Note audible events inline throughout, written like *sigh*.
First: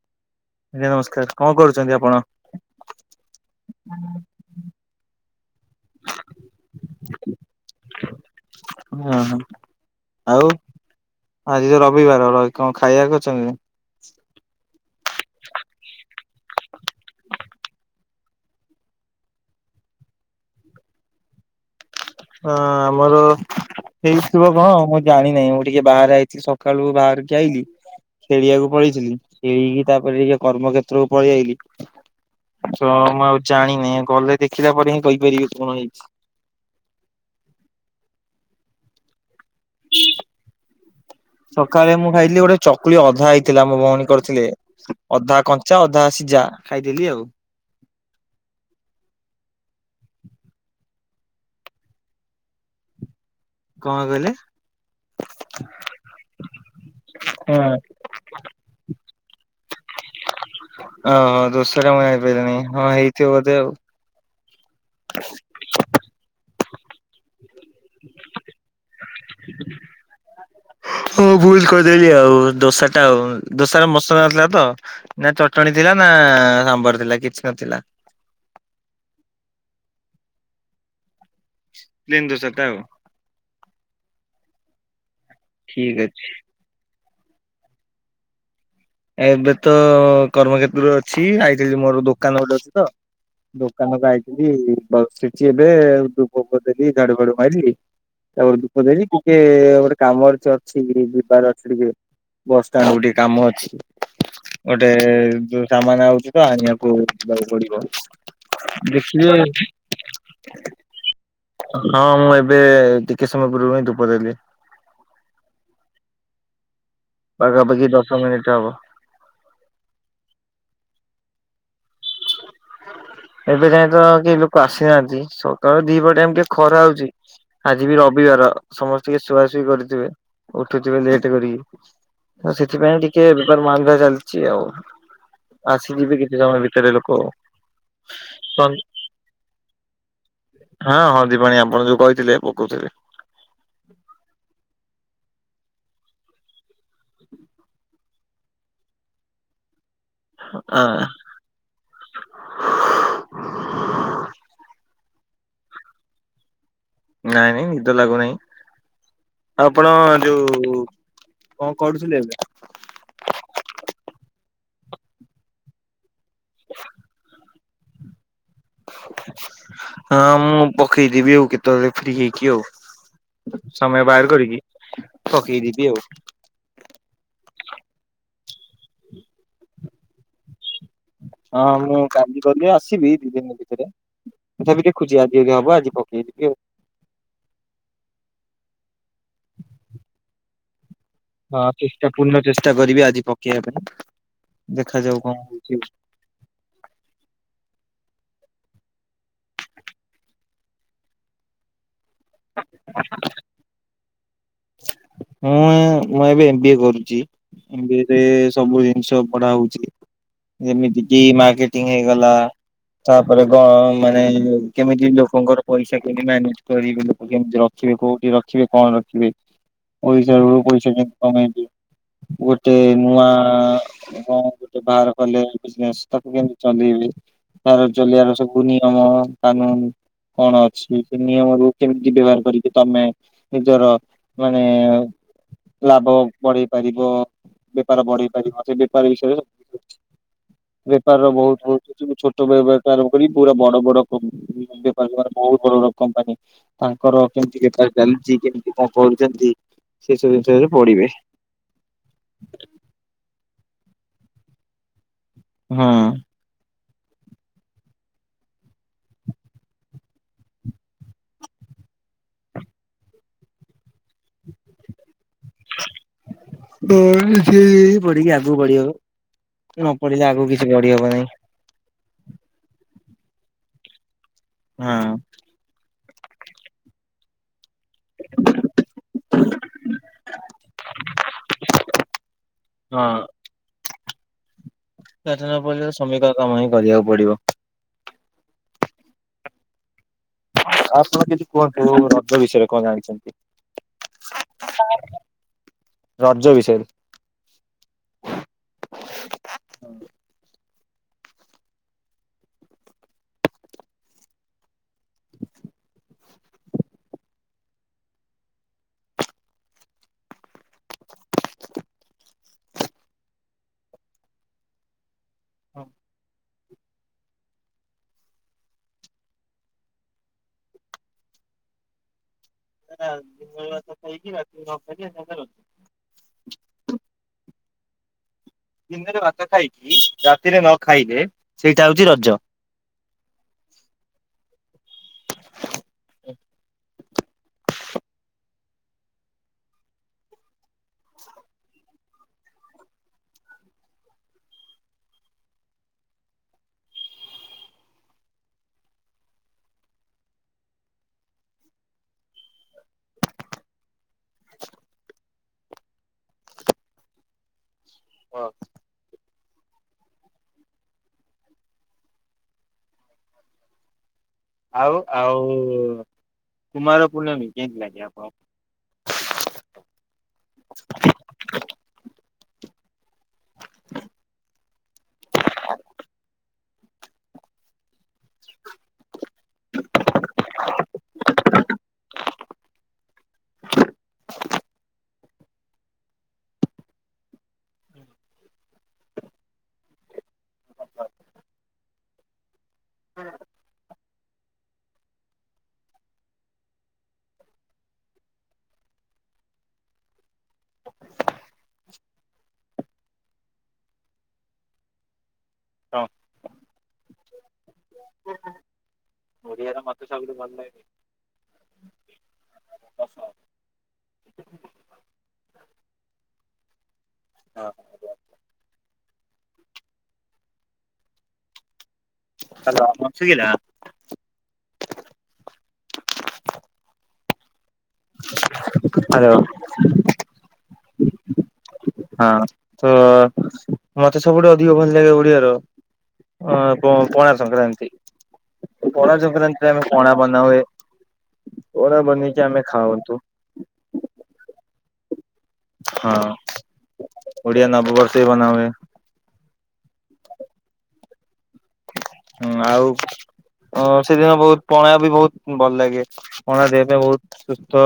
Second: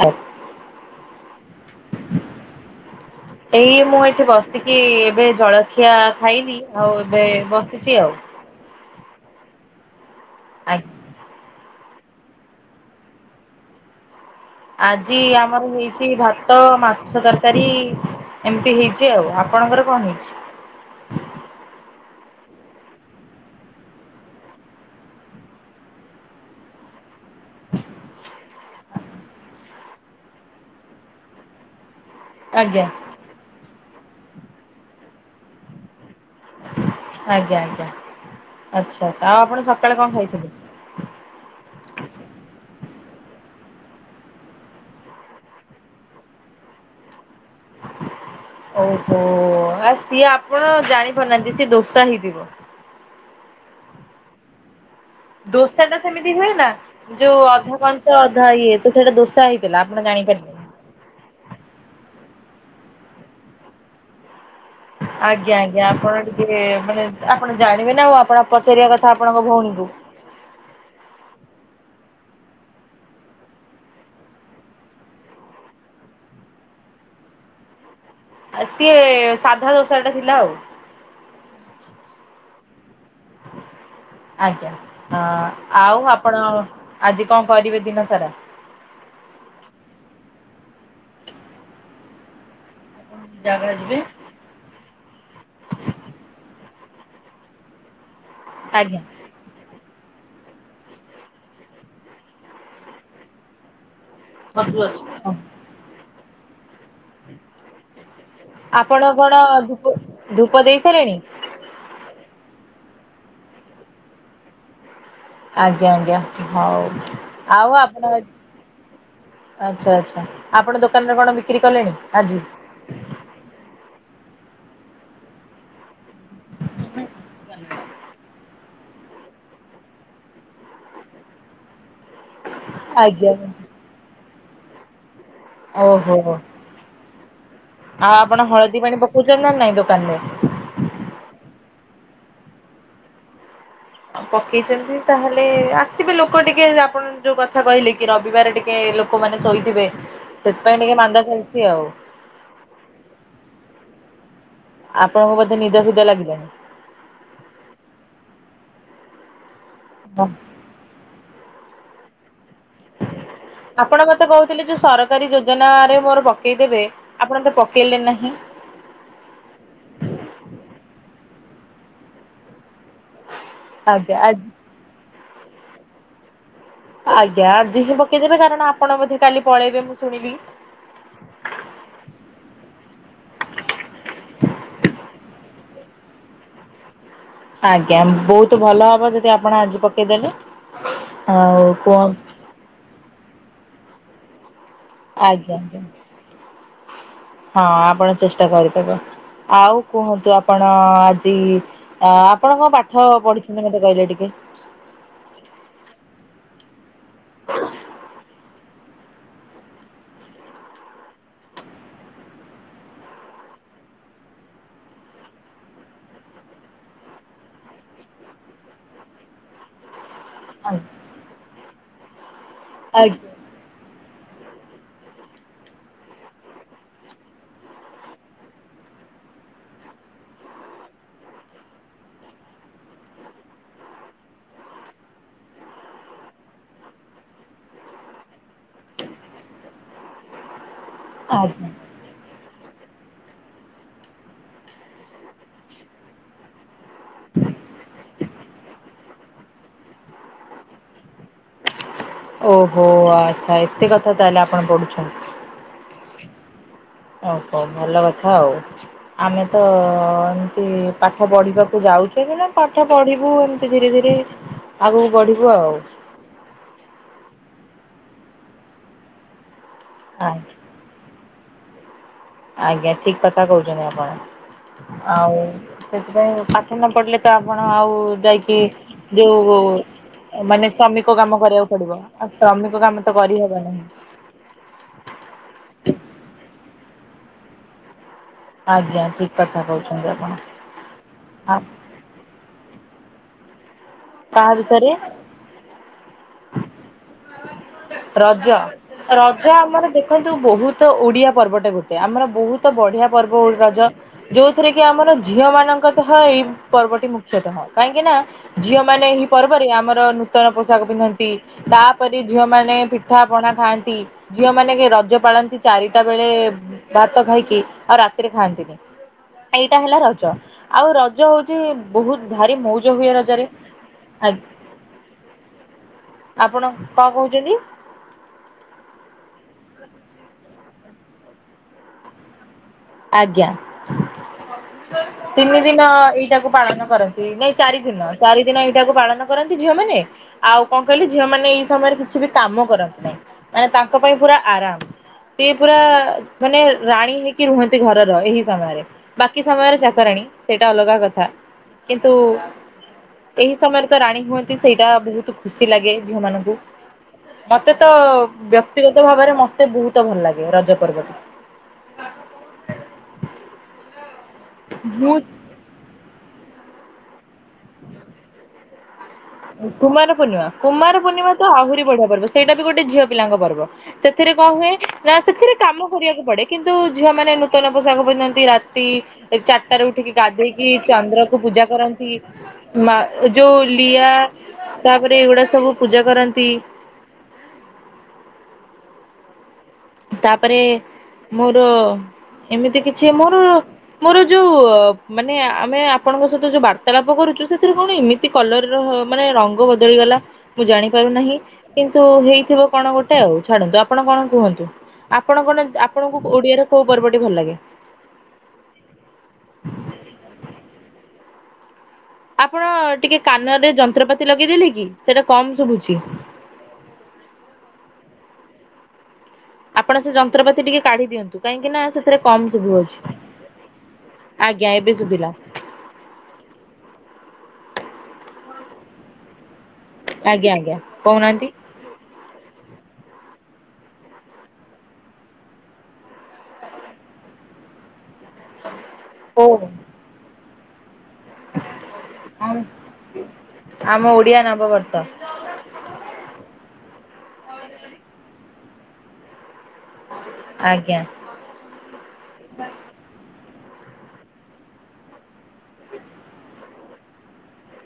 ହଉ। ଆଜ୍ଞା ନମସ୍କାର, କଣ କରୁଛନ୍ତି ଆପଣ? ଏଇ ମୁଁ ଏଠି ବସିକି ଏବେ ଜଳଖିଆ ଖାଇଲି ଆଉ ଏବେ ବସିଛି ଆଉ। ହ ହଁ ହ ଆଉ ଆଜ୍ଞା ଆଜି ତ ର ରବିବାର କଣ ଖାଇବାକୁ ଅଛନ୍ତି ନା? ଆଜି ଆମର ହେଇଛି ଭାତ, ମାଛ ତରକାରୀ, ଏମିତି ହେଇଛି ଆଉ ଆ ଆପଣଙ୍କର କଣ ହେଇଛି? ହଁ ଆମର ହେଇଥିବ କଣ ମୁଁ ଜାଣିି ନାହିଁ ମୁଁ ଟିକେ ବାହାରେ ଆଇଛିି ସକାଳୁ ବାହାରିକି ଆଇଲି ଖେଳିବାକୁ ପଳେଇଥିଲି ଖେଳିକି ତାପରେ ଟିକେ କର୍ମକ୍ଷେତ୍ରକୁ ପଳେଇ ଆଇଲି ଆଜ୍ଞା ଜ ମୁଁ ଆଉ ଜାଣିନି ଗଲେ ଦେଖିଲା ପରେ ହିଁ କହିପାରିବି କଣ ହେଇଛି ଆଜ୍ଞା ଆଜ୍ଞା ଆଛା ଆଛା। ଆଉ ଆପଣ ସକାଳେ କଣ ଖାଇଥିଲେ? ସକାଳେ ମୁଁ ଖାଇଥିଲି ଗୋଟେ ଚକୁଳି ଅଧା ହେଇଥିଲା ମୋ ଭଉଣୀ କରିଥିଲେ ଅଧା କଞ୍ଚା ଅଧା ସିଝା ଖାଇଦେଲି ଆଉ। ଓହୋ ଆଉ ସିଏ ଆପଣ ଜାଣିପାରୁନାହାନ୍ତି। ସିଏ ଦୋସା ହେଇଥିବ। କଣ କହିଲେ? ଦୋସା ଟା ସେମିତି ହୁଏ ନା ଯୋଉଁ ହଁ ଅଧା କଞ୍ଚା ଅଧା ଇଏ ତ ସେଇଟା ଦୋସା ହେଇ ଥିଲା ଆପଣ ଜାଣିପାରିବେ। ଓହୋ ଦୋଷାଟା ମୁଇଁ ଜାଣିପାରିଲିନି ହଁ ହେଇଥିବ ବୋଧେ ଆଉ। ଆଜ୍ଞା ଆଜ୍ଞା ଆପଣ ଟିକେ ମାନେ ଆପଣ ଜାଣିବେ ନା ଆଉ ଆପଣ ପଚାରିବା କଥା ଆପଣଙ୍କ ଭଉଣୀଙ୍କୁ। ଭୁଲ କହିଲି। ଆଉ ଦୋସା ଟା ଆଉ ଦୋସ ମସଲା ନଥିଲା ତ ନା ଚଟଣି ଥିଲା ନା ଥିଲା କିଛି ନଥିଲା। ଆ ସିଏ ସାଧା ଦୋସା ଟା ଥିଲା ଆଉ। ପ୍ଲେନ ଦୋଷାଟା ଆଉ। ଆଜ୍ଞା ହଁ ଠିକ ଆଉ ଅଛି। ଆପଣ ଆଜି କଣ କରିବେ ଦିନ ସାରା? ଏବେ ତ କର୍ମକ୍ଷେତ୍ରରେ ଅଛି ଆଇଥିଲି ମୋର ଦୋକାନ ଗୋଟେ ଅଛି ତ ଜାଗା ଯିବେ ଦୋକାନରୁ ଆଇଥିଲି ବସିଛି ଏବେ। ଝାଡୁ ଫାଡୁ ମାଇଲି ତାପରେ ଧୂପ ଆଜ୍ଞା ଦେବି କାମରେ ଅଛି କି ଯିବାର ଅଛି ଟିକେ ବସଷ୍ଟାଣ୍ଡ ଗୋଟେ ଟିକେ କାମ ଅଛି। ସଜୁ ଗୋଟେ ଆସ ଯୋଉଁ ସାମାନ ଆଉଛି ତ ଆଣିବାକୁ ଦବାକୁ ପଡିବ। ଆପଣ ଦେଖିବେ କଣ ଧୂପ ଧୂପ ଦେଇ ସାରିଲେଣି? ହଁ ମୁଁ ଏ ଏବେ ଟିକେ ସମୟ ପୂର୍ବରୁ ଧୁପ ଦେଲି। ଆଜ୍ଞା ଆଜ୍ଞା ହଉ। ଆଉ ପାଖାପାଖି ଆପଣ ଦଶ ମିନିଟ ହବ। ଆଚ୍ଛା ଆଚ୍ଛା ଆପଣ ଦୋକାନ କଣ ବିକ୍ରି କଲେଣି ଆଜି? ଏବେ ଯାଏ ତ କେହି ଲୋକ ଆସିନାହାନ୍ତି ସକାଳ ଦିପହର ଟାଇମ ଟିକେ ଖରା ହଉଛି ଆଜି ବି ରବିବାର ସମସ୍ତେ ଟିକେ ଶୁଆସୁଇ କରିଥିବେ ଉଠୁଥିବେ ଲେଟ କରିକି ସେଥିପାଇଁ ଟିକେ ଆଜ୍ଞା ବେପାର ମାନ୍ଦା ଚାଲିଛି ଆଉ। ଓହୋ ଆସିଯିବେ କିଛି ସମୟ ଭିତରେ ଲୋକ। ଆଉ ଆପଣ ହଳଦୀ ପାଣି ପକଉଛନ୍ତି ନା ନାଇଁ ଦୋକାନରେ? ହଁ ହଳଦୀ ପାଣୀ ଆପଣ ଯୋଉଁ କହି ଥିଲେ ପକଉଥିଲେ। ପକେଇଛନ୍ତି ତାହେଲେ ଆସିବେ ଲୋକ ଟିକେ ଆପଣ ଯୋଉଁ କଥା କହିଲେ କି ରବିବାର ଟିକେ ଲୋକମାନେ ଶୋଇଥିବେ ସେଥିପାଇଁ ହଁ ଟିକିଏ ମାନ୍ଦା ଚାଲିଛି ଆଉ। ଆପଣଙ୍କୁ ବୋଧେ ନିଦ ଫିଦ ଲାଗିଲାଣିି। ନାଇଁ ନାଇଁ ନିଦ ଲାଗୁନାହିଁ ଆଉ ଆପଣ ଯଉ କଣ କରୁଥିଲି ଏବେ? ଆପଣ ମତେ କହୁଥିଲେ ଯୋଉଁ ସରକାରୀ ଯୋଜନା ରେ ମୋର ପକେଇଦେବେ ଆପଣ ତ ପକେଇଲେ ନାହିଁ। ହଁ ମୁଁ ପକେଇଦବି ଆଉ କେତେବେଳେ ଫ୍ରି ହେଇକି ଆଉ ସମୟ ଆଜ୍ଞା ବାହାର ଆଜି କରିକି ପକେଇ ଦେବି ଆଉ। ଆଜ୍ଞା ଆଜି ହିଁ ପକେଇଦେବେ କାରଣ ଆପଣ ବୋଧେ କାଲି ପଳେଇବେ ମୁଁ ଶୁଣିଲି। ହଁ ମୁଁ କାଲି ଗଲେ ଆସିବି ଦି ଦିନ ଭିତରେ। ତଥାପି ଦେଖୁଛି ଆଜି ଯଦି ହବ ଆଜି ପକେଇ ଯିବି ଆଉ। ଆଜ୍ଞା ବହୁତ ଭଲ ହବ ଯଦି ଆପଣ ଆଜି ପକେଇଦେଲେ। ହଁ ଆଉ କୁହ ଚେଷ୍ଟା ପୂର୍ଣ୍ଣ ଚେଷ୍ଟା କରିବି ଆଜି ପକେଇବା ପାଇଁ। ଦେଖାଯାଉ କଣ ଆଜ୍ଞା ହଉଛି ଆଉ। ହଁ ଆପଣ ଚେଷ୍ଟ୍ କରିଦେବ ଆଉ କୁହନ୍ତୁ ଆପଣ ଆଜି ଅ ଆପଣ କଣ ପାଠ ପଢିଛନ୍ତି ମତେ କହିଲେ ଟିକେ? ମୁଁଁ, ମୁଁ ଏବେ ଏମ୍ ବି ଏ କରୁଛି ଏମ୍ ବି ଏ ରେ ସବୁ ଜିନିଷ ପଢା ହଉଛି। ଯେମିତି କିି ମାର୍କେଟିଂ ହେଇଗଲା ତାପରେ ଗ ମାନେ କେମିତି ଲୋକଙ୍କର ପଇସା କେମିତି ମ୍ୟାନେଜ କରି ଲୋକ କେମିତି ରଖ ରଖିବେ କୋଉଠି ରଖିବେ କଣ ରଖିବେ ହ *inaudible* ପଇସା ରୁ ପଇସା କେମତି କମେଇବ ଗୋଟେ ନୂଆ ଆଜ୍ଞା, କଣ ଗୋଟେ ବାହାର କଲେ ବିଜିନେସ ତାକୁ କେମତି ଚଲେଇବି। ତାର ଚଲେଇଆାର ସବୁ ନିୟମ କାନୁନ କଣ ଅଛି ସେ ନିୟମରୁ କେମିତି ବ୍ୟବହାର କରିକି ତମେ ନିଜର ମାନେ ଲାଭ ବଢେଇ ପାରିବ। ବେପାର ବଢେଇ ପାରିବ ସେ ବେପାର ବିଷୟରେ ବେପାର ଆଜ୍ଞା। ବହୁତ ହଛ ବେପାର କରି ପୁରା ବଡ ବଡ ବେପାରକୁପାର ବହୁତ ବଡ ବଡ କମ୍ପାନୀ ତାଙ୍କର କେମତି ବେପାର ଚାଲଛି କେମତି କଣ ପଢୁଛନ୍ତି ସେ ସବୁ ଜିନିଷରେ ପଢିବେ। ଓହୋ ଆଚ୍ଛା ଏତେ କଥା ତାହେଲେ ଆପଣ ପଢୁଛନ୍ତି। ହୁଁ। ହ ହ ଭଲ କଥା ଆଉ ଆମେ ତ ଏମିତି ପାଠ ପଢିବାକୁ ଯାଉ ପାଠ ପଢିବୁ ଏମତି ଧୀରେ ଧୀରେ ଆଉ ପଢ଼ିବୁ ଆଉ। ସେ ପଢିକି ଆଗକୁ ବଢି ହବ ନ ପଢିଲେ ଆଗକୁ ଆଜ୍ଞା। କିଛି ବଢି ହବ ନାହିଁ। ଆଜ୍ଞା ଠିକ କଥା କହୁଛନ୍ତି ଆପଣ। ହଁ। ଆଉ ସେଥିପାଇଁ ପାଠ ନ ପଡ଼ିଲେ ତ ଆପଣ ଆଉ ଯାଇକି ଯୋଉ ମାନେ ଶ୍ରମିକ କାମ କରିବାକୁ ପଡିବ। ଆଉ ଶ୍ରମିକ କାମ ହଁ। ତ କରିହବ ନାହିଁ। ପାଠ ନ ପଢିଲେ ଶ୍ରମିକ କାମ ହିଁ କରିବାକୁ ପଡିବ। ଆଜ୍ଞା ଠିକ କଥା କହୁଛନ୍ତି। ଆପଣ ଆପଣ କିଛି ଆ କୁହନ୍ତୁ ରଜ ବିଷୟରେ କଣ କାହା ବିଷୟରେ ଜାଣିଛନ୍ତି? ରଜ ବିଷୟରେ। ରଜ ରଜ ଆମର ଦେଖନ୍ତୁ ବହୁତ ତ ଓଡିଆ ପର୍ବଟେ ଗୋଟେ ଆମର ବହୁତ ବଢିଆ ପର୍ବ ରଜ ଯୋଉଥିରେ କି ଆମର ଝିଅ ମାନଙ୍କ ଏଇ ପର୍ବଟି ମୁଖ୍ୟତଃ କାହିଁକି ନା ଝିଅ ମାନେ ଏହି ପର୍ବରେ ଆମର ନୂତନ ପୋଷାକ ପିନ୍ଧନ୍ତି ତାପରେ ଝିଅମାନେ ପିଠାପଣା ଖାଆନ୍ତି ଝିଅମାନେ କି ରଜ ପାଳନ୍ତି ଚାରିଟା ବେଳେ ଭାତ ଖାଇକି ଆଉ ରାତିରେ ଖାଆନ୍ତିନି। ଏଇଟା ହେଲା ରଜ ଆଉ ରଜ ହଉଛି ବହୁତ ଭାରି ମଉଜ ତ ହୁଏ ରଜରେ କାଇକ ରାକ *inaudible* ଆପଣ କଣ କହୁଛନ୍ତି ଦିନରେ ଭାତ ଖାଇଚି ରାତ ତିରେ ନ ଖାଇଲେ ସେଇଟା ହଉଛି ରଜ। ଆଜ୍ଞା। ତିନି ଦିନ ଏଇଟାକୁ ପାଳନ କରନ୍ତି ନାଇଁ ଚାରି ଦିନ ଚାରି ଦିନ ଏଇଟାକୁ ପାଳନ କରନ୍ତି ଝିଅ ମାନେ ଆଉ କଣ କହିଲି ଝିଅ ମାନେ ଏଇ ସମୟରେ କିଛି ବି କାମ କରନ୍ତି ନାହିଁ ମାନେ ତାଙ୍କ ପାଇଁ ପୁରା ଆରାମ ସେ ପୁରା ମାନେ ରାଣୀ ହେଇକି ରୁହ ନ୍ତି ଘରର ଏହି ସମୟରେ ବାକି ସମୟରେ ଚାକରାଣୀ ସେଇଟା ଅଲଗା କଥା। କିନ୍ତୁ ଏହି ସମୟରେ ତ ରାଣୀ ହୁଅନ୍ତି ସେଇଟା ବହୁତ ଖୁସି ଲାଗେ ଝିଅ ମାନଙ୍କୁ, ମତ ମତେ ତ ବ୍ୟକ୍ତିଗତ ଭାବରେ ମ ମତେ ବହୁତ ଭଲ ଲାଗେ ରଜ ପର୍ବକୁ। ଆଉ ମୁଁ ଆଉ କୁମାର ପୂର୍ଣ୍ଣମୀ କେମତି ଲାଗେ ଆପଣଙ୍କୁ? କୁମାର ପୂର୍ଣ୍ଣିମା କୁମାର ପୂର୍ଣ୍ଣିମା ତ ଆହୁରି ବଢିଆ ପର୍ବ ସେଇଟା ବି ଗୋଟେ ଝିଅ ପିଲାଙ୍କ ପର୍ବ। ସେଥିରେ କଣ ହୁଏ ନା ସେଥିରେ କାମ କରିବାକୁ ପଡେ କିନ୍ତୁ ଝିଅ ମାନେ ନୂତନ ପୋଷାକ ପିନ୍ଧନ୍ତି ରାତି କି ଚନ୍ଦ୍ରକୁୁ ପୂଜା କରନ୍ତି ମା ଯୋଉ ଲିଆ ତାପରେ ଏଇଗୁଡା ସବୁ ପୂଜା କରାନ୍ତି। ତାପରେ ମୋର ଏମିତି କିଛି ମୋର ମୋର ଯୋଉ ମାନେ ଆମେ ଆପଣଙ୍କ ସହିତ ଯୋଉ ବାର୍ତାଳାପ କରୁଛୁ କିନ୍ତୁ ସେଥିରେ କଣ ଏମିତି କଲର୍ ର ହ ମନେ ରଙ୍ଗ ବଦଳି ଗଲା ମୁ ଜାଣିପାରୁ ନାହିଁ କିନ୍ତୁ ହେଇଥିବ କଣ ଗୋଟେ ଆଉ ଛାଡନ୍ତୁ। ଆପଣ କଣ କୁହନ୍ତୁ? ଆପଣ କଣ ଆପଣଙ୍କୁ ଓଡିଆରେ କୋଉ ପର୍ବଟି ଭଲ ଲାଗେ? ଓ ହଁ, ଓଡ଼ିଆର ମତେ ସବୁଠୁ ଭଲ ଲାଗେ ଆପଣ ଟିକେ କାନରେ ଯନ୍ତ୍ରପାତି ଲଗେଇଦେଲେ କି ସେଟା କମ ଶୁଭୁଛି? ହଁ। ଆପଣ ସେ ଯନ୍ତ୍ରପାତି ଟିକେ କାଢି ଦିଅନ୍ତୁ କାହିଁକି ନା ସେ ରେ କମ ଶୁଭୁ ହ୍ୟାଲୋ ଅଛି ଶୁଭିଲା? ଆଜ୍ଞା ଏବେ ଶୁଭିଲା। ଆରୋ। ଆଜ୍ଞା ଆଜ୍ଞା କହୁନାହାନ୍ତି? ହଁ ତ ମତେ ସବୁଠୁ ଅଧିକ ଭଲ ଲାଗେ ଓଡିଆର ଅ ପ ପଣା ସଂକ୍ରାନ୍ତି ପଣା ଓ ସଂକ୍ରାନ୍ତିରେ ଆମେ ପଣା ବନାହୁଏ। ଖାଉନ୍ତୁ ଆମ ଓଡିଆ ନବ ବର୍ଷ। ହଁ ଓଡିଆ ନବବର୍ଷ ବି ବନା ହୁଏ। ଆଜ୍ଞା ହୁଁ ଆଉ? ଅ ସେଦିନ ବହୁତ ପଣା ବି ବହୁତ ଭଲ ଲାଗେ ପଣା ଦେବା ପାଇଁ ବହୁତ ସୁସ୍ଥ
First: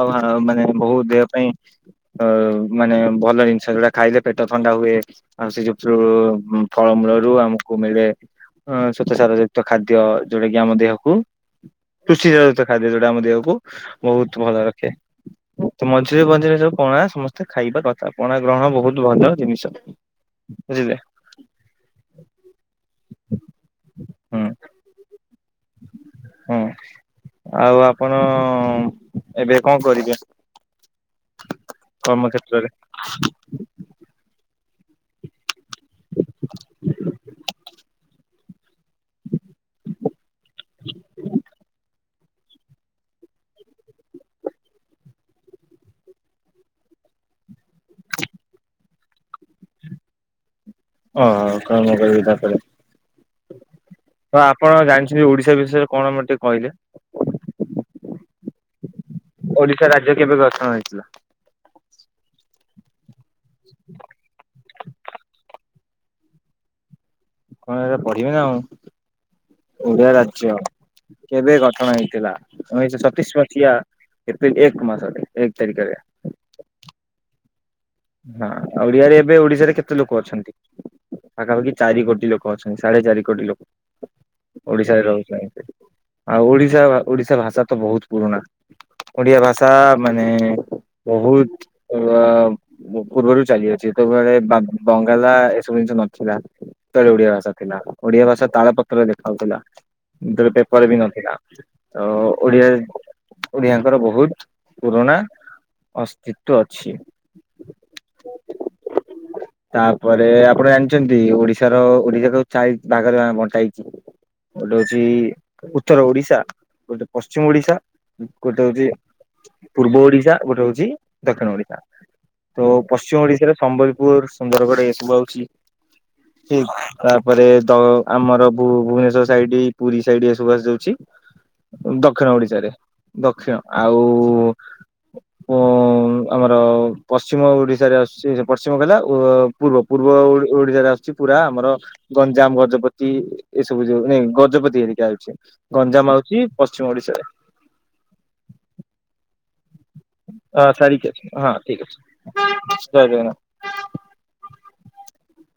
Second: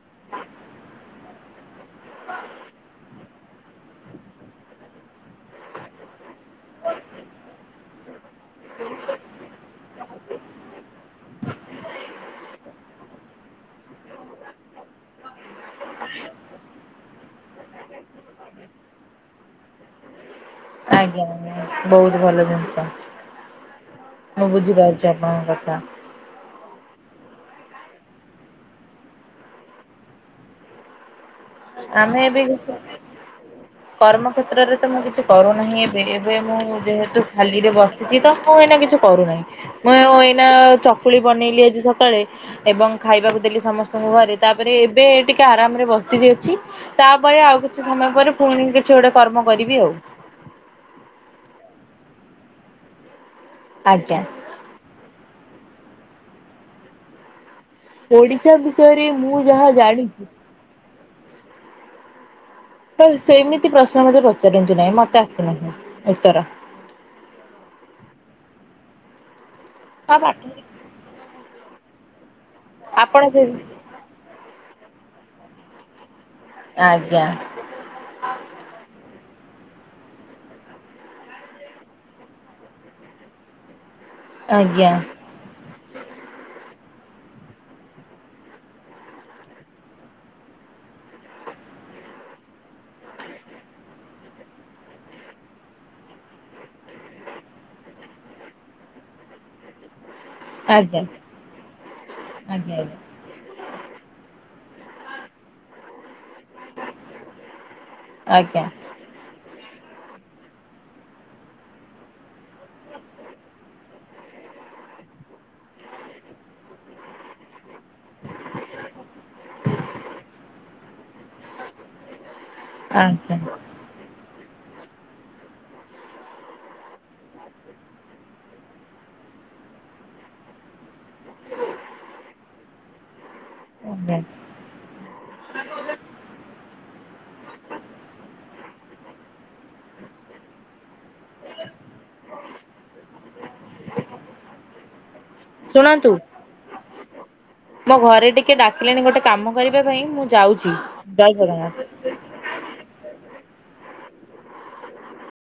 ଆଉ ଆ ମାନେ ବହୁ ଦେହ ପାଇଁ ଅ ମାନେ ଭଲ ଜିନିଷ ଯୋଉଟା ଖାଇଲେ ପେଟ ଥଣ୍ଡା ହୁଏ ଆଉ ସେ ଯୋ ଫଳମୂଳରୁ ଆମକୁ ମିଳେ ଅ ସ୍ଵତ ସାର ଯୁକ୍ତ ଖାଦ୍ୟ ଯୋଉଟା କି ଆମ ଦେହକୁ ପୃଷ୍ଟି ସାର ଯୁକ୍ତ ଖାଦ୍ୟ ଯୋଉଟା ଆମ ଦେହକୁ ବହୁତ ଭଲ ରଖେ ତ ମଝିରେ ମଝିରେ ସବୁ କଣ ନା ସମସ୍ତେ ଖାଇବା କଥା ପଣା ଗ୍ରହଣ ବହୁତ ଭଲ ଜିନିଷ। ବୁଝିଲେ ଆଜ୍ଞା ବହୁତ ଭଲ ଜିନିଷ। ହୁଁ ମୁ ବୁଝିପାରୁଛି ଆପଣଙ୍କ କଥା। ହୁଁ। ଆଉ ଆପଣ ଏବେ କଣ କରିବେ? ଆମେ ଏ ବି କର୍ମକ୍ଷେତ୍ରରେ? କର୍ମକ୍ଷେତ୍ରରେ। ତ ମୁଁ କିଛି କରୁନାହିଁ ଏବେ ଏବେ ମୁଁ ଯେହେତୁ ଖାଲିରେ ବସିଛି ତ ମୁଁ ଏଇନା କିଛି କରୁନାହିଁ ମୁଁ ଏଇନା ଚକୁଳି ବନେଇଲି ଆଜି ସକାଳେ ଏବଂ ଖାଇବାକୁ ଦେ ଲି ସମସ୍ତଙ୍କୁ ଘରେ ତାପରେ ଏବେ ଟିକେ ଆରାମରେ ବସି ଯେହତ ତାପରେ ଆଉ କିଛି ସମୟ ପରେ ପୁଣି କିଛି ଗୋଟେ କର୍ମ କରିବି ଆଉ। ହଁ *unintelligible* ତାପରେ। ଆଜ୍ଞା। କଣ ଆପଣ ଜାଣିଛନ୍ତି ଓଡିଶା ବିଷୟରେ କଣ ମତେ ଟିକେ କହିଲେ? ଓଡିଶା ବିଷୟରେ ମୁଁ ଯାହା ଓଡିଶା ରାଜ୍ୟ ଜାଣିଛି କେବେ ଗଠନ ହେଇଥିଲା? ହ ସେମିତି ପ୍ରଶ୍ନ ମୋତେ ପଚାରନ୍ତୁ ନାହିଁ ମତେ ଆସିନାହିଁ ଉତ୍ତର। କଣ ଏ ପଢିବେ ନା ଆଉ ଓଡିଆ ଆଉ ପାଠ ରାଜ୍ୟ କେବେ ଗଠ ଠନ ହେଇଥିଲା ଉଣେଇଶ ଆପଣ ଛତିଶ ଯେ ମସିହା ଏପ୍ରିଲ ଏକ ମାସରେ ଏକ ତାରିଖରେ। ଆଜ୍ଞା। ହଁ ଓଡିଆରେ ଏବେ ଓଡିଶାରେ କେତେ ଲୋକ ଅଛନ୍ତି ପାଖାପାଖି ଚାରି କୋଟି ଲୋକ ଅଛନ୍ତି ସାଢେ ଚାରି କୋଟି ଲୋକ ଆଜ୍ଞା ଓଡିଶାରେ ରହୁଛନ୍ତି ଆଉ ଓଡିଶା ବା ଓଡିଶା ଭାଷା ତ ବହୁତ ପୁରୁଣା। ଓଡିଆ ଭାଷା ମାନେ ବହୁତ ପୂର୍ବରୁ ଚାଲିଅଛି। ତ ଯେତେବେଳେ ବଙ୍ଗାଲା ଏସବୁ ଜିନିଷ ନଥିଲା ସେତେବେଳେ ଓଡିଆ ଭାଷା ଥିଲା, ଓଡିଆ ଭାଷା ତାଳ ପତ୍ରରେ ଲେଖା ହଉଥିଲା। ସେତେବେଳେ ପେପର ବି ଆଜ୍ଞା ନଥିଲା। ତ ଓଡିଆ ଆଜ୍ଞା ଓଡିଆଙ୍କର ବହୁତ ପୁରୁଣା ଅସ୍ତିତ୍ବ ଅଛି। ଆଜ୍ଞା। ତାପରେ ଆପଣ ଜାଣିଚନ୍ତି ଓଡିଶାର ଓଡିଶାକୁ ଚାରି ଭାଗରେ ବଣ୍ଟା ହେଇଛି। ଗୋଟେ ହଉଛି ଉତ୍ତର ଓଡିଶା, ଗୋଟେ ପଶ୍ଚିମ ଓଡିଶା ଗୋଟେ ହଉଛି ପୂର୍ବ ଓଡିଶା, ଗୋଟେ ହଉଛି ଦକ୍ଷିଣ ଓଡିଶା। ତ ପଶ୍ଚିମ ଆଜ୍ଞା ଓଡିଶାରେ ସମ୍ବଲପୁର, ସୁନ୍ଦରଗଡ ଏସବୁ ଆଉଛି। ଠିକ ତାପରେ ତ ଆମର ଭୁ-ଭୁବନେଶ୍ଵର ସାଇଟି ପୁରୀ ସାଇଟି ଏ ସବୁ ଆସି ଯାଉଛି। ଦକ୍ଷିଣ ଓଡିଶାରେ। ଦକ୍ଷିଣ ଆଉ ଆଜ୍ଞା ଉଁ ଆମର ପଶ୍ଚିମ ଓଡିଶାରେ ଆସୁଛି ପଶ୍ଚିମ କହିଲା ପୂ-ପୂର୍ବ ପୂର୍ବ ଓଡ଼ି-ଓଡିଶାରେ ଆସୁଛି ପୁରା ଆମର ଗଞ୍ଜାମ, ଗଜପତି ଏସବୁ ଯୋଉ ନାଇଁ ଗଜପତି ହେରିକା ହେଉଛି। ଗଞ୍ଜାମ ଆଉଚି ପଶ୍ଚିମ ଓଡିଶାରେ। ଆମ ଘରେ ଟିକେ ଡାକିଲେଣି ଗୋଟେ କାମ କରିବା ପାଇଁ ମୁଁ ଯାଉଛି। ସରି ହଁ ଠିକ ଅଛି ଜୟ *unintelligible* ଜଗନ୍ନାଥ।